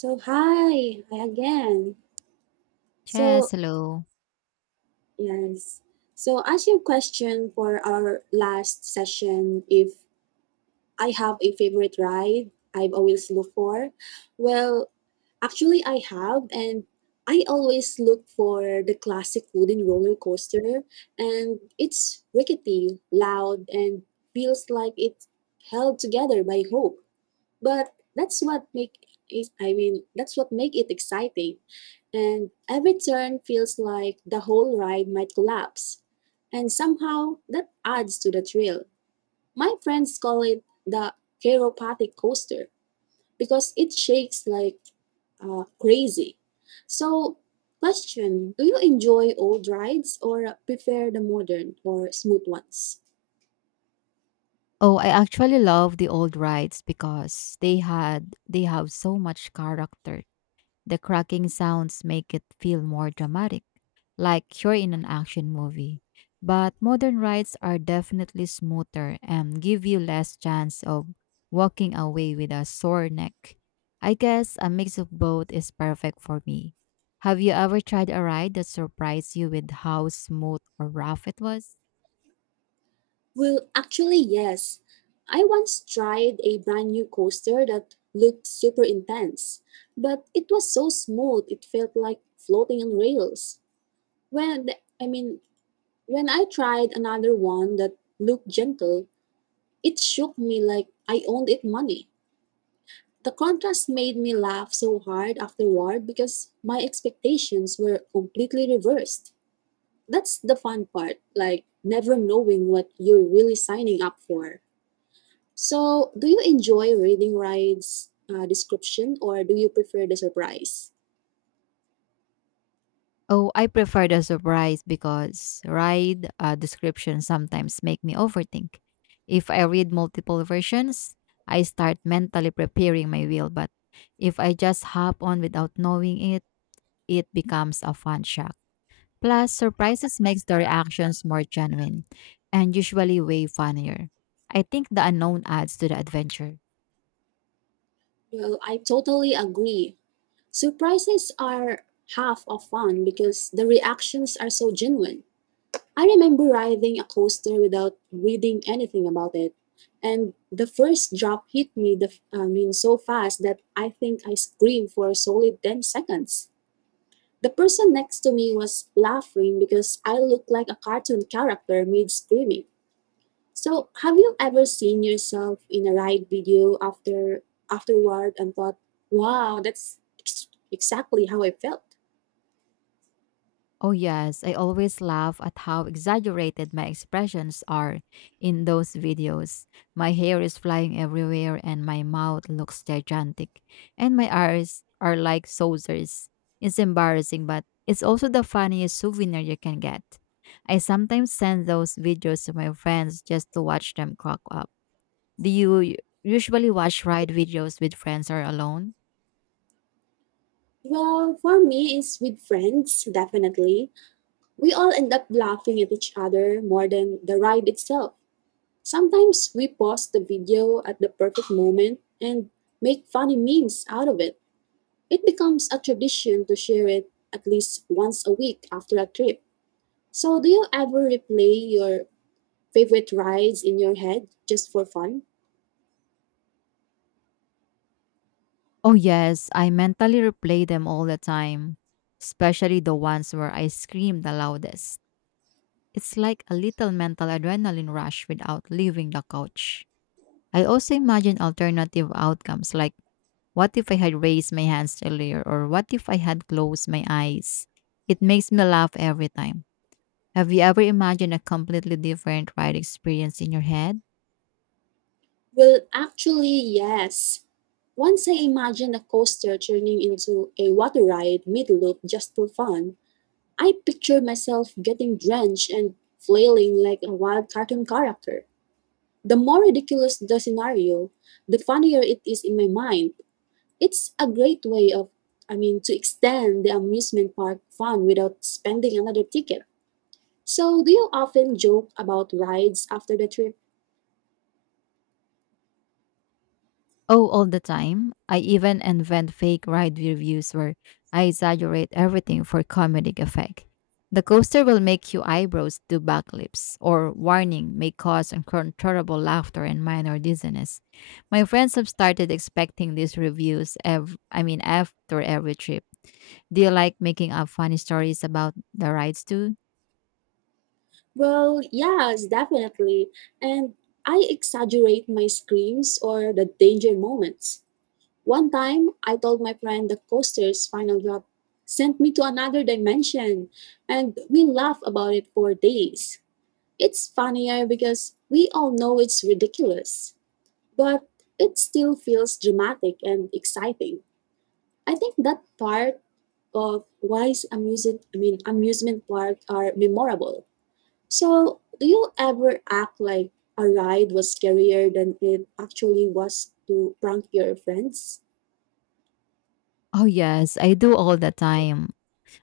So hi again. Yes, So hello. yes. So as your question for our last session, if I have a favorite ride I've always looked for, well, actually I have, and I always look for the classic wooden roller coaster, and it's rickety, loud, and feels like it's held together by hope. But that's what make it exciting. And every turn feels like the whole ride might collapse. And somehow that adds to the thrill. My friends call it the chiropathic coaster because it shakes like crazy. So, question, do you enjoy old rides or prefer the modern or smooth ones? Oh, I actually love the old rides because they have so much character. The cracking sounds make it feel more dramatic, like you're in an action movie. But modern rides are definitely smoother and give you less chance of walking away with a sore neck. I guess a mix of both is perfect for me. Have you ever tried a ride that surprised you with how smooth or rough it was? Actually, yes. I once tried a brand new coaster that looked super intense, but it was so smooth it felt like floating on rails. When I mean, when I tried another one that looked gentle, it shook me like I owned it money. The contrast made me laugh so hard afterward because my expectations were completely reversed. That's the fun part, like never knowing what you're really signing up for. So, do you enjoy reading Ride's description or do you prefer the surprise? Oh, I prefer the surprise because ride descriptions sometimes make me overthink. If I read multiple versions, I start mentally preparing my wheel. But if I just hop on without knowing it, it becomes a fun shock. Plus, surprises makes the reactions more genuine and usually way funnier. I think the unknown adds to the adventure. Well, I totally agree. Surprises are half of fun because the reactions are so genuine. I remember riding a coaster without reading anything about it. And the first drop hit me so fast that I think I screamed for a solid 10 seconds. The person next to me was laughing because I looked like a cartoon character mid screaming. So, have you ever seen yourself in a ride video afterward and thought, "Wow, that's exactly how I felt"? Oh, yes, I always laugh at how exaggerated my expressions are in those videos. My hair is flying everywhere, and my mouth looks gigantic, and my eyes are like saucers. It's embarrassing, but it's also the funniest souvenir you can get. I sometimes send those videos to my friends just to watch them crack up. Do you usually watch ride videos with friends or alone? Well, for me, it's with friends, definitely. We all end up laughing at each other more than the ride itself. Sometimes we pause the video at the perfect moment and make funny memes out of it. It becomes a tradition to share it at least once a week after a trip. So, do you ever replay your favorite rides in your head just for fun? Oh, yes, I mentally replay them all the time, especially the ones where I scream the loudest. It's like a little mental adrenaline rush without leaving the couch. I also imagine alternative outcomes like what if I had raised my hands earlier or what if I had closed my eyes? It makes me laugh every time. Have you ever imagined a completely different ride experience in your head? Actually, yes. Once I imagined a coaster turning into a water ride mid loop just for fun, I pictured myself getting drenched and flailing like a wild cartoon character. The more ridiculous the scenario, the funnier it is in my mind. It's a great way to extend the amusement park fun without spending another ticket. So, do you often joke about rides after the trip? Oh, all the time. I even invent fake ride reviews where I exaggerate everything for comedic effect. The coaster will make you eyebrows do backflips, or warning may cause uncontrollable laughter and minor dizziness. My friends have started expecting these reviews. After every trip. Do you like making up funny stories about the rides too? Well, yes, definitely. And I exaggerate my screams or the danger moments. One time, I told my friend the coaster's final drop sent me to another dimension, and we laugh about it for days. It's funnier because we all know it's ridiculous, but it still feels dramatic and exciting. I think that part of why amusement park are memorable. So, do you ever act like a ride was scarier than it actually was to prank your friends? Oh yes, I do all the time.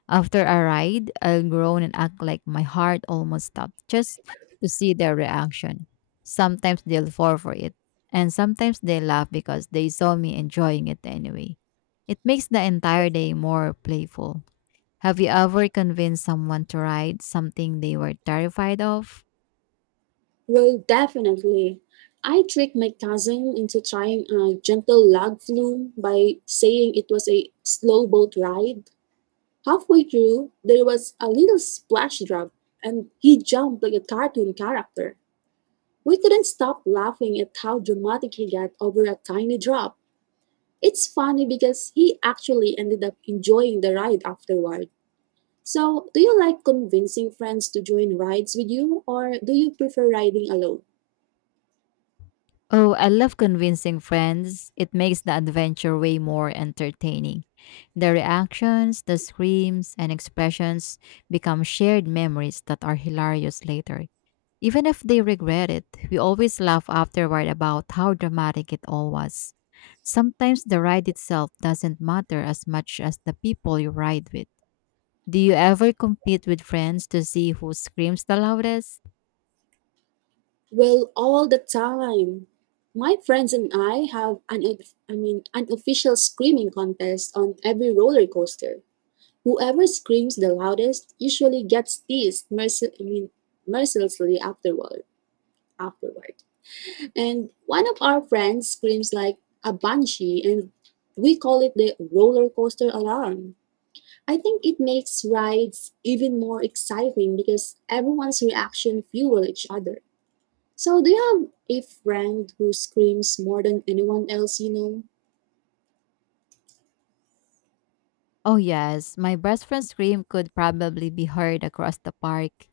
After a ride, I'll groan and act like my heart almost stopped just to see their reaction. Sometimes they'll fall for it, and sometimes they laugh because they saw me enjoying it anyway. It makes the entire day more playful. Have you ever convinced someone to ride something they were terrified of? Well, definitely. I tricked my cousin into trying a gentle log flume by saying it was a slow boat ride. Halfway through, there was a little splash drop, and he jumped like a cartoon character. We couldn't stop laughing at how dramatic he got over a tiny drop. It's funny because he actually ended up enjoying the ride afterward. So, do you like convincing friends to join rides with you or do you prefer riding alone? Oh, I love convincing friends. It makes the adventure way more entertaining. The reactions, the screams, and expressions become shared memories that are hilarious later. Even if they regret it, we always laugh afterward about how dramatic it all was. Sometimes the ride itself doesn't matter as much as the people you ride with. Do you ever compete with friends to see who screams the loudest? Well, all the time. My friends and I have an unofficial screaming contest on every roller coaster. Whoever screams the loudest usually gets teased mercil- I mean, mercilessly afterward. And one of our friends screams like a banshee, and we call it the roller coaster alarm. I think it makes rides even more exciting because everyone's reaction fuel each other. So, do you have a friend who screams more than anyone else you know? Oh, yes, my best friend's scream could probably be heard across the park.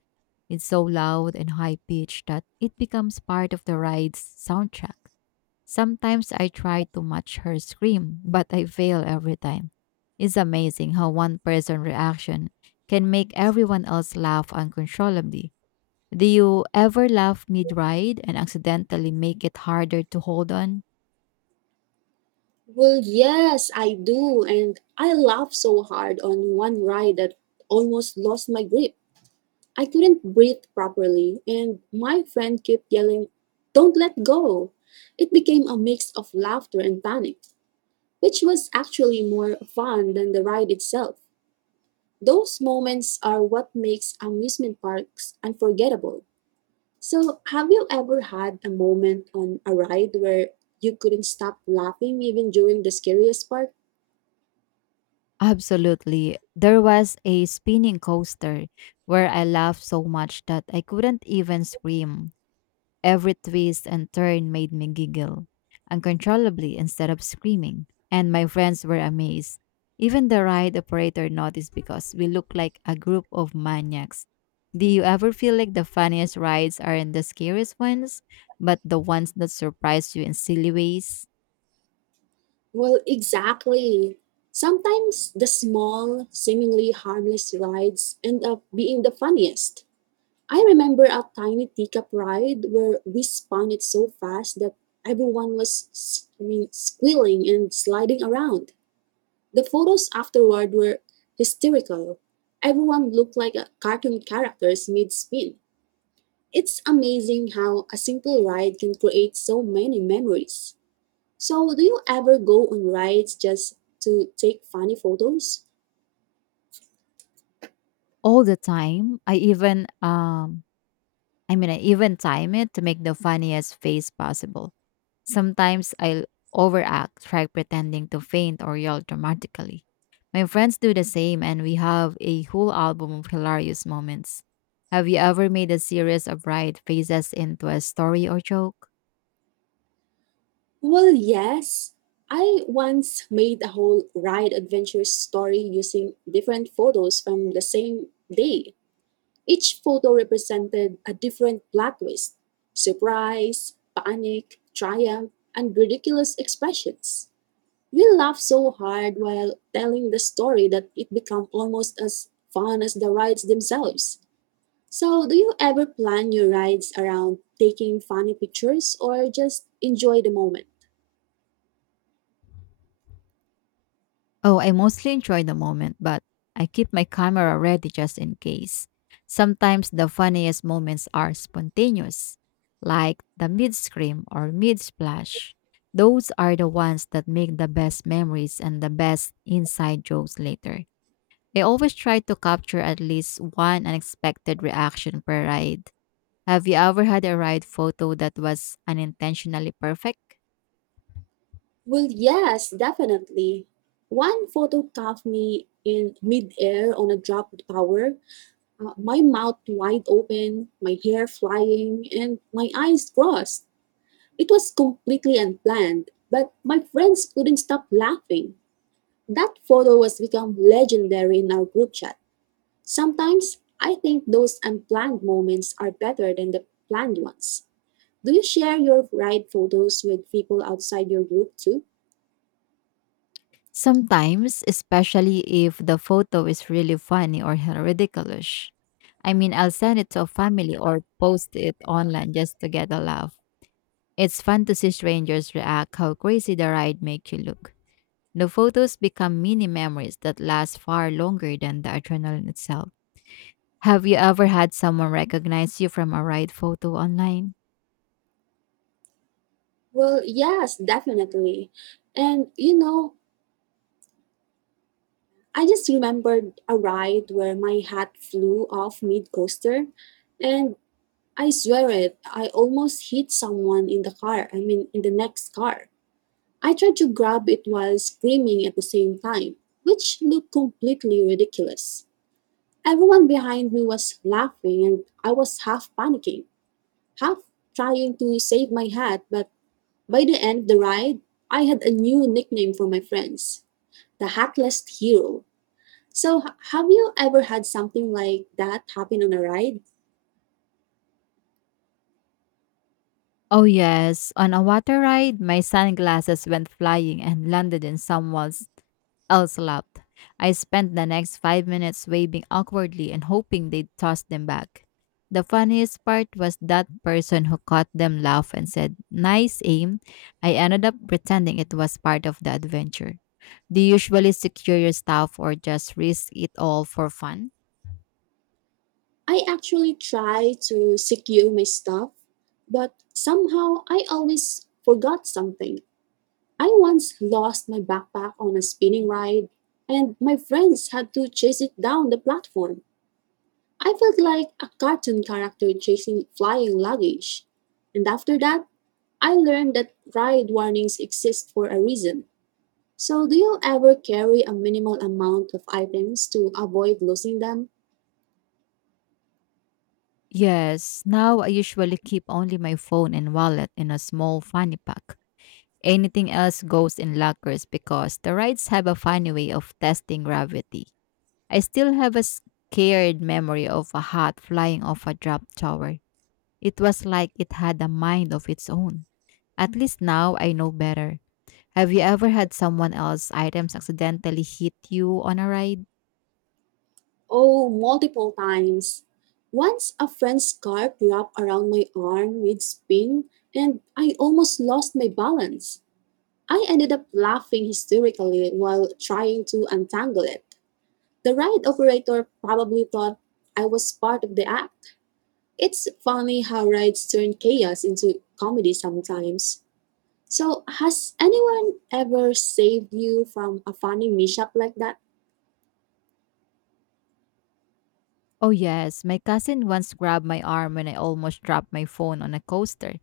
It's so loud and high pitched that it becomes part of the ride's soundtrack. Sometimes I try to match her scream, but I fail every time. It's amazing how one person's reaction can make everyone else laugh uncontrollably. Do you ever laugh mid ride and accidentally make it harder to hold on? Well, yes, I do, and I laughed so hard on one ride that almost lost my grip. I couldn't breathe properly, and my friend kept yelling, "Don't let go!" It became a mix of laughter and panic, which was actually more fun than the ride itself. Those moments are what makes amusement parks unforgettable. So, have you ever had a moment on a ride where you couldn't stop laughing even during the scariest part? Absolutely. There was a spinning coaster where I laughed so much that I couldn't even scream. Every twist and turn made me giggle uncontrollably instead of screaming, and my friends were amazed. Even the ride operator noticed because we looked like a group of maniacs. Do you ever feel like the funniest rides aren't the scariest ones, but the ones that surprise you in silly ways? Well, exactly. Sometimes the small, seemingly harmless rides end up being the funniest. I remember a tiny teacup ride where we spun it so fast that everyone was squealing and sliding around. The photos afterward were hysterical. Everyone looked like a cartoon characters mid spin. It's amazing how a simple ride can create so many memories. So, do you ever go on rides just to take funny photos? All the time. I even time it to make the funniest face possible. Sometimes I'll overact, try pretending to faint or yell dramatically. My friends do the same, and we have a whole album of hilarious moments. Have you ever made a series of bright faces into a story or joke? Well, yes. I once made a whole ride adventure story using different photos from the same day. Each photo represented a different plot twist, surprise, panic, triumph, and ridiculous expressions. We laughed so hard while telling the story that it became almost as fun as the rides themselves. So, do you ever plan your rides around taking funny pictures or just enjoy the moment? Oh, I mostly enjoy the moment, but I keep my camera ready just in case. Sometimes the funniest moments are spontaneous, like the mid scream or mid splash. Those are the ones that make the best memories and the best inside jokes later. I always try to capture at least one unexpected reaction per ride. Have you ever had a ride photo that was unintentionally perfect? Well, yes, definitely. One photo caught me in midair on a dropped tower, my mouth wide open, my hair flying, and my eyes crossed. It was completely unplanned, but my friends couldn't stop laughing. That photo has become legendary in our group chat. Sometimes I think those unplanned moments are better than the planned ones. Do you share your ride photos with people outside your group too? Sometimes, especially if the photo is really funny or ridiculous. I mean, I'll send it to a family or post it online just to get a laugh. It's fun to see strangers react how crazy the ride makes you look. The photos become mini memories that last far longer than the adrenaline itself. Have you ever had someone recognize you from a ride photo online? Well, yes, definitely. And you know, I just remembered a ride where my hat flew off mid coaster, and I swear it, I almost hit someone in the next car. I tried to grab it while screaming at the same time, which looked completely ridiculous. Everyone behind me was laughing, and I was half panicking, half trying to save my hat. But by the end of the ride, I had a new nickname for my friends, the hackless hero. So, have you ever had something like that happen on a ride? Oh yes, on a water ride, my sunglasses went flying and landed in someone's else laughed. I spent the next 5 minutes waving awkwardly and hoping they'd toss them back. The funniest part was that person who caught them laugh and said, "Nice aim." I ended up pretending it was part of the adventure. Do you usually secure your stuff or just risk it all for fun? I actually try to secure my stuff, but somehow I always forgot something. I once lost my backpack on a spinning ride, and my friends had to chase it down the platform. I felt like a cartoon character chasing flying luggage. And after that, I learned that ride warnings exist for a reason. So, do you ever carry a minimal amount of items to avoid losing them? Yes, now I usually keep only my phone and wallet in a small fanny pack. Anything else goes in lockers because the rides have a funny way of testing gravity. I still have a scared memory of a hat flying off a drop tower. It was like it had a mind of its own. At least now I know better. Have you ever had someone else's items accidentally hit you on a ride? Oh, multiple times. Once a friend's scarf wrapped around my arm with spin, and I almost lost my balance. I ended up laughing hysterically while trying to untangle it. The ride operator probably thought I was part of the act. It's funny how rides turn chaos into comedy sometimes. So, has anyone ever saved you from a funny mishap like that? Oh, yes. My cousin once grabbed my arm when I almost dropped my phone on a coaster.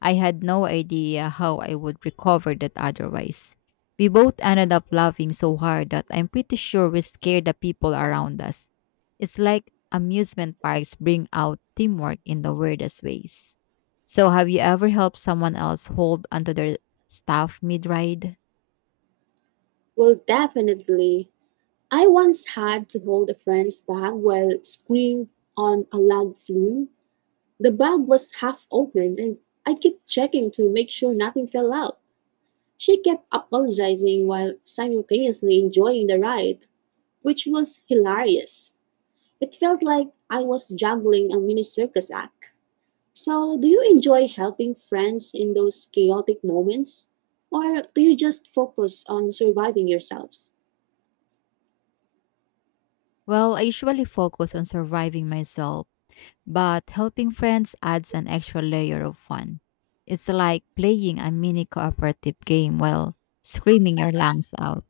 I had no idea how I would recover that otherwise. We both ended up laughing so hard that I'm pretty sure we scared the people around us. It's like amusement parks bring out teamwork in the weirdest ways. So, have you ever helped someone else hold onto their stuff mid ride? Well, definitely. I once had to hold a friend's bag while screwing on a log flume. The bag was half open, and I kept checking to make sure nothing fell out. She kept apologizing while simultaneously enjoying the ride, which was hilarious. It felt like I was juggling a mini circus act. So, do you enjoy helping friends in those chaotic moments? Or do you just focus on surviving yourselves? Well, I usually focus on surviving myself but helping friends adds an extra layer of fun. It's like playing a mini cooperative game while screaming your lungs out.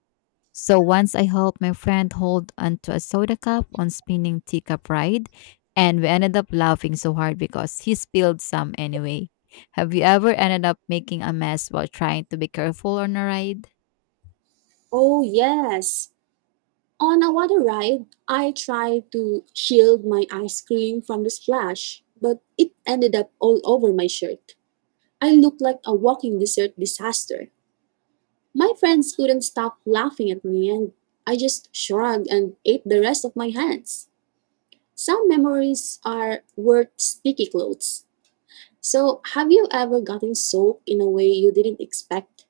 So once I helped my friend hold onto a soda cup on spinning teacup ride, and we ended up laughing so hard because he spilled some anyway. Have you ever ended up making a mess while trying to be careful on a ride? Oh, yes. On a water ride, I tried to shield my ice cream from the splash, but it ended up all over my shirt. I looked like a walking dessert disaster. My friends couldn't stop laughing at me, and I just shrugged and ate the rest of my hands. Some memories are worth sticky clothes. So, have you ever gotten soaked in a way you didn't expect?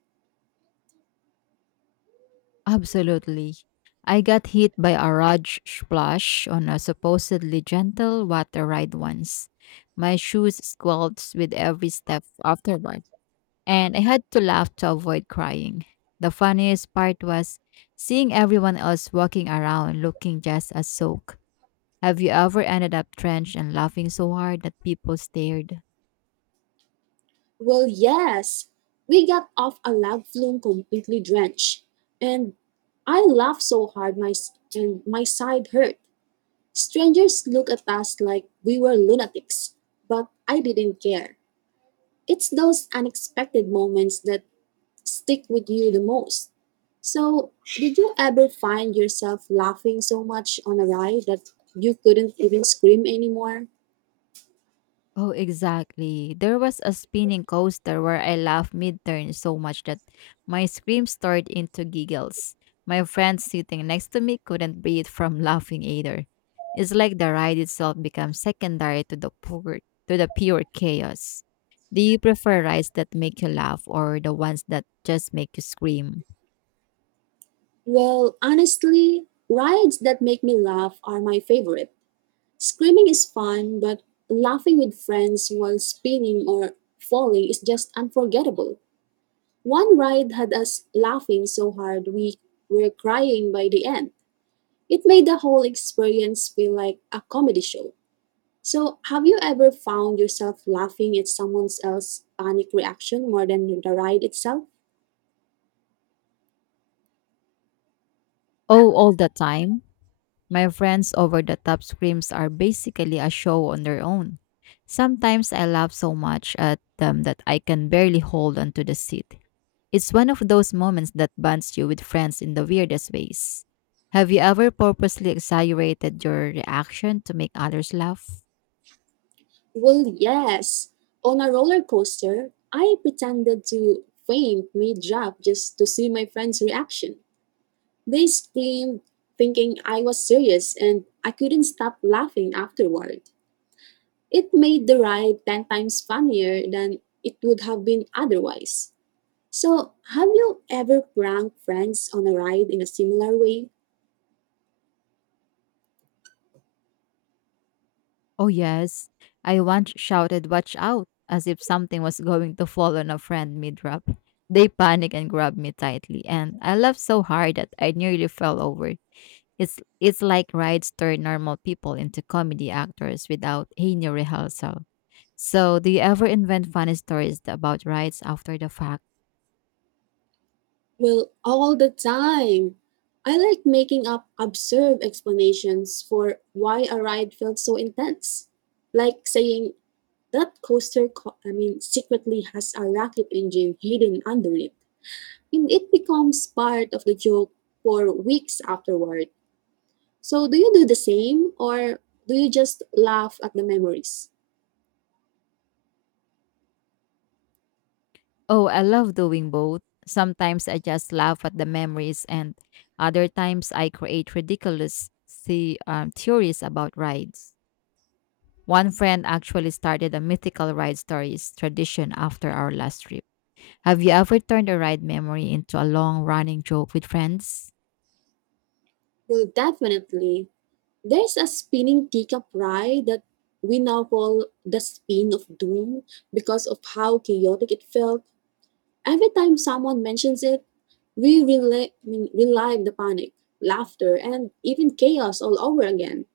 Absolutely. I got hit by a large splash on a supposedly gentle water ride once. My shoes squelched with every step afterward, and I had to laugh to avoid crying. The funniest part was seeing everyone else walking around looking just as soaked. Have you ever ended up drenched and laughing so hard that people stared? Well, yes. We got off a lava flume completely drenched, and I laughed so hard my s- and my side hurt. Strangers looked at us like we were lunatics, but I didn't care. It's those unexpected moments that stick with you the most. So, did you ever find yourself laughing so much on a ride that you couldn't even scream anymore? Oh, exactly. There was a spinning coaster where I laughed mid-turn so much that my screams turned into giggles. My friend sitting next to me couldn't breathe from laughing either. It's like the ride itself becomes secondary to to the pure chaos. Do you prefer rides that make you laugh or the ones that just make you scream? Well, honestly, rides that make me laugh are my favorite. Screaming is fun, but laughing with friends while spinning or falling is just unforgettable. One ride had us laughing so hard we were crying by the end. It made the whole experience feel like a comedy show. So, have you ever found yourself laughing at someone else's panic reaction more than the ride itself? Oh, all the time. My friends' over the top screams are basically a show on their own. Sometimes I laugh so much at them that I can barely hold onto the seat. It's one of those moments that bonds you with friends in the weirdest ways. Have you ever purposely exaggerated your reaction to make others laugh? Well, yes. On a roller coaster, I pretended to faint mid drop just to see my friends' reaction. They screamed, thinking I was serious, and I couldn't stop laughing afterward. It made the ride 10 times funnier than it would have been otherwise. So, have you ever pranked friends on a ride in a similar way? Oh, yes. I once shouted, "Watch out!" as if something was going to fall on a friend mid drop. They panicked and grabbed me tightly, and I laughed so hard that I nearly fell over. It's like rides turn normal people into comedy actors without any rehearsal. So, do you ever invent funny stories about rides after the fact? Well, all the time. I like making up absurd explanations for why a ride felt so intense. Like saying, that coaster secretly has a rocket engine hidden under it. And it becomes part of the joke for weeks afterward. So, do you do the same, or do you just laugh at the memories? Oh, I love doing both. Sometimes I just laugh at the memories, and other times I create ridiculous theories about rides. One friend actually started a mythical ride stories tradition after our last trip. Have you ever turned a ride memory into a long running joke with friends? Well, definitely. There's a spinning teacup ride that we now call the spin of doom because of how chaotic it felt. Every time someone mentions it, we relive the panic, laughter, and even chaos all over again.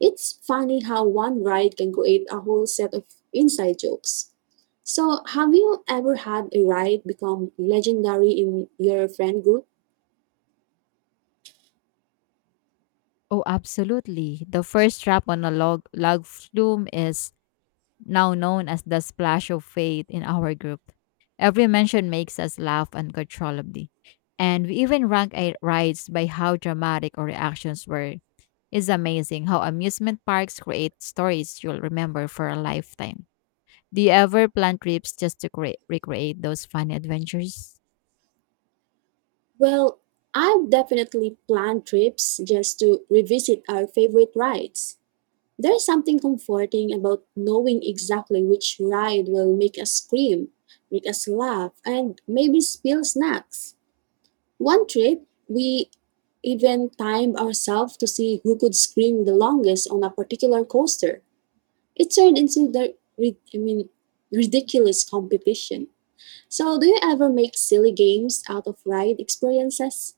It's funny how one ride can create a whole set of inside jokes. So, have you ever had a ride become legendary in your friend group? Oh, absolutely. The first trap on a log flume is now known as the splash of fate in our group. Every mention makes us laugh uncontrollably. And we even rank our rides by how dramatic our reactions were. It's amazing how amusement parks create stories you'll remember for a lifetime. Do you ever plan trips just to recreate those funny adventures? Well, I've definitely planned trips just to revisit our favorite rides. There's something comforting about knowing exactly which ride will make us scream, make us laugh, and maybe spill snacks. One trip, we even timed ourselves to see who could scream the longest on a particular coaster. It turned into the ridiculous competition. So, do you ever make silly games out of ride experiences?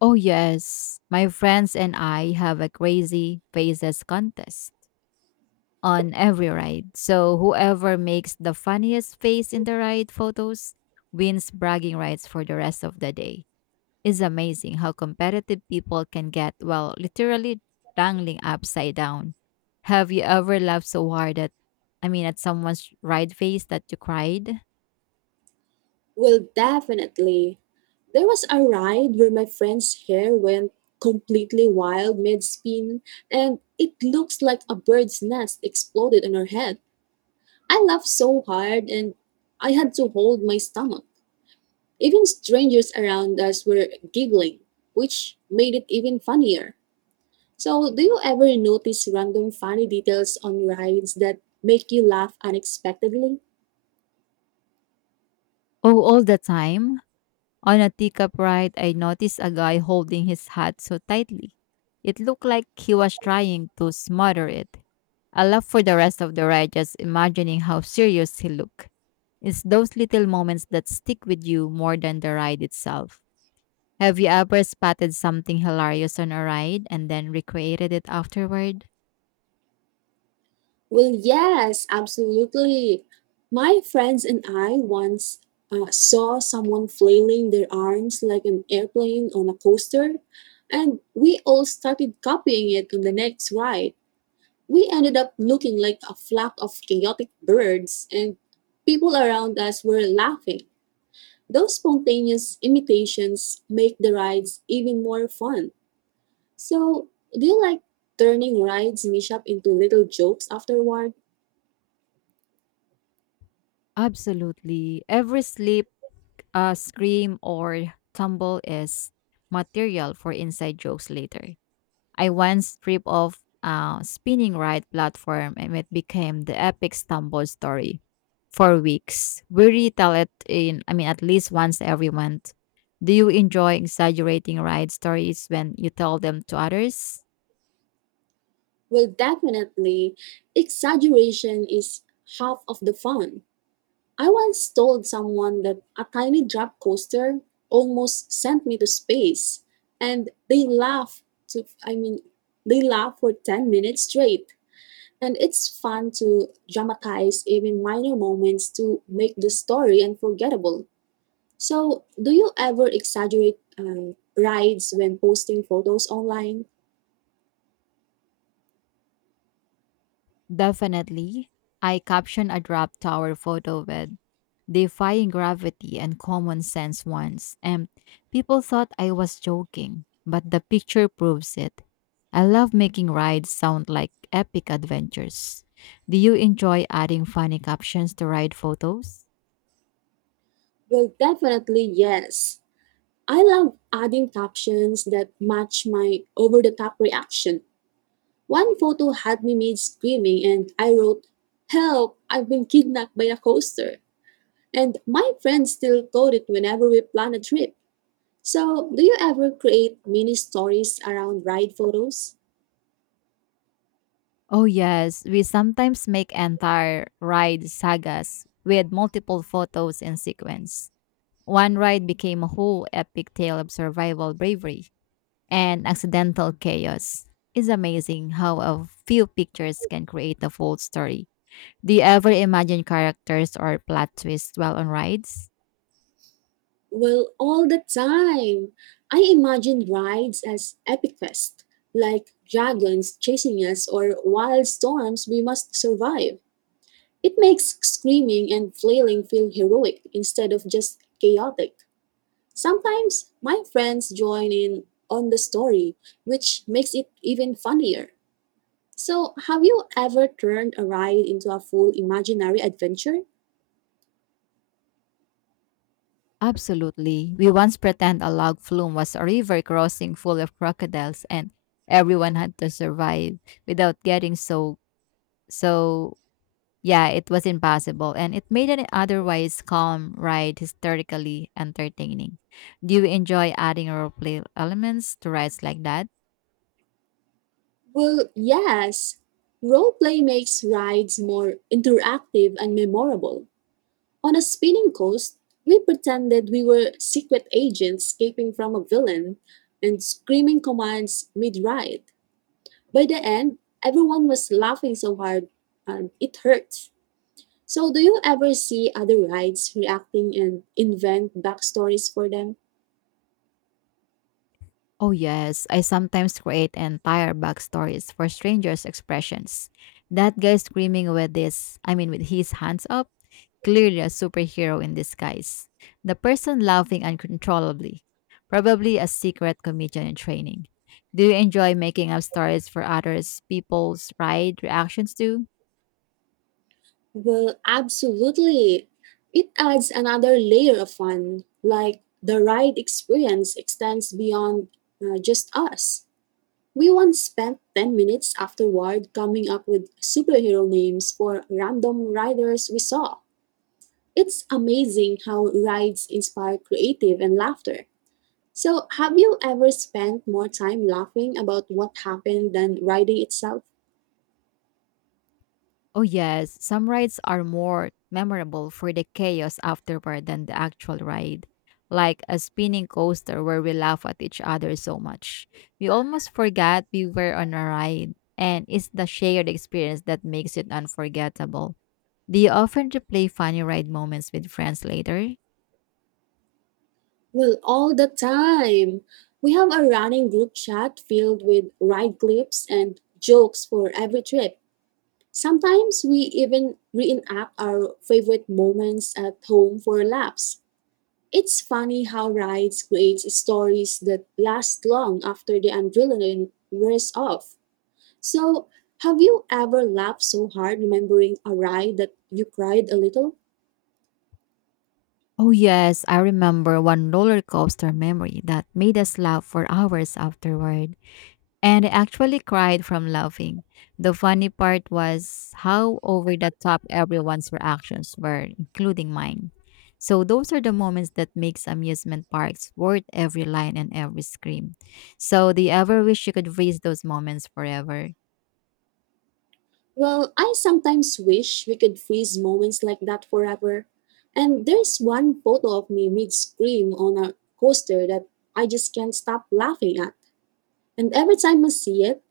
Oh, yes. My friends and I have a crazy faces contest on every ride. So whoever makes the funniest face in the ride photos wins bragging rights for the rest of the day. It's amazing how competitive people can get while literally dangling upside down. Have you ever laughed so hard at at someone's ride face that you cried? Well, definitely. There was a ride where my friend's hair went completely wild mid spin, and it looks like a bird's nest exploded on her head. I laughed so hard, and I had to hold my stomach. Even strangers around us were giggling, which made it even funnier. So, do you ever notice random funny details on rides that make you laugh unexpectedly? Oh, all the time. On a teacup ride, I noticed a guy holding his hat so tightly. It looked like he was trying to smother it. I laughed for the rest of the ride just imagining how serious he looked. It's those little moments that stick with you more than the ride itself. Have you ever spotted something hilarious on a ride and then recreated it afterward? Well, yes, absolutely. My friends and I once saw someone flailing their arms like an airplane on a coaster, and we all started copying it on the next ride. We ended up looking like a flock of chaotic birds, and people around us were laughing. Those spontaneous imitations make the rides even more fun. So, do you like turning rides mishap into little jokes afterward? Absolutely. Every slip, scream, or tumble is material for inside jokes later. I once tripped off a spinning ride platform and it became the epic stumble story for weeks. We retell it at least once every month. Do you enjoy exaggerating ride stories when you tell them to others? Well, definitely, exaggeration is half of the fun. I once told someone that a tiny drop coaster almost sent me to space, and they laughed to, I mean, they laughed for 10 minutes straight. And it's fun to dramatize even minor moments to make the story unforgettable. So, do you ever exaggerate rides when posting photos online? Definitely. I captioned a drop tower photo with defying gravity and common sense once, and people thought I was joking, but the picture proves it. I love making rides sound like epic adventures. Do you enjoy adding funny captions to ride photos? Well, definitely yes. I love adding captions that match my over the top reaction. One photo had me made screaming, and I wrote, "Help, I've been kidnapped by a coaster." And my friends still quote it whenever we plan a trip. So, do you ever create mini stories around ride photos? Oh, yes, we sometimes make entire ride sagas with multiple photos in sequence. One ride became a whole epic tale of survival bravery, and accidental chaos. It's amazing how a few pictures can create a full story. Do you ever imagine characters or plot twists while on rides? Well, all the time. I imagine rides as epic fest, like dragons chasing us or wild storms we must survive. It makes screaming and flailing feel heroic instead of just chaotic. Sometimes my friends join in on the story, which makes it even funnier. So, have you ever turned a ride into a full imaginary adventure? Absolutely. We once pretend a log flume was a river crossing full of crocodiles and everyone had to survive without getting so yeah, it was impossible and it made an otherwise calm ride historically entertaining. Do you enjoy adding role play elements to rides like that? Well, yes. Roleplay makes rides more interactive and memorable. On a spinning coast, we pretended we were secret agents escaping from a villain and screaming commands mid ride. By the end, everyone was laughing so hard it hurts. So, do you ever see other rides reacting and invent backstories for them? Oh, yes. I sometimes create entire backstories for strangers' expressions. That guy screaming with this, I mean, with his hands up, clearly a superhero in disguise. The person laughing uncontrollably, probably a secret comedian in training. Do you enjoy making up stories for others people's ride reactions too? Well, absolutely. It adds another layer of fun, like the ride experience extends beyond just us. We once spent 10 minutes afterward coming up with superhero names for random riders we saw. It's amazing how rides inspire creative and laughter. So, have you ever spent more time laughing about what happened than writing itself? Oh, yes, some rides are more memorable for the chaos afterward than the actual ride. Like a spinning coaster where we laugh at each other so much. We almost forgot we were on a ride, and it's the shared experience that makes it unforgettable. Do you often replay funny ride moments with friends later? Well, all the time. We have a running group chat filled with ride clips and jokes for every trip. Sometimes we even reenact our favorite moments at home for laughs. It's funny how rides create stories that last long after the adrenaline wears off. So, have you ever laughed so hard remembering a ride that you cried a little? Oh, yes, I remember one roller coaster memory that made us laugh for hours afterward. And I actually cried from laughing. The funny part was how over the top everyone's reactions were, including mine. So those are the moments that makes amusement parks worth every line and every scream. So do you ever wish you could freeze those moments forever? Well, I sometimes wish we could freeze moments like that forever. And there's one photo of me mid scream on a coaster that I just can't stop laughing at. And every time I see it,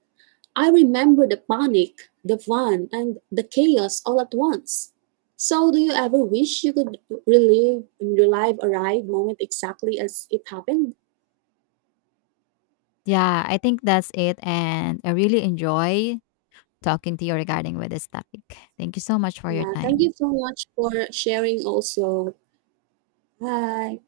I remember the panic, the fun, and the chaos all at once. So, do you ever wish you could relive a ride moment exactly as it happened? Yeah, I think that's it. And I really enjoy talking to you regarding with this topic. Thank you so much for your Yeah, thank time. you so much for sharing also. Bye.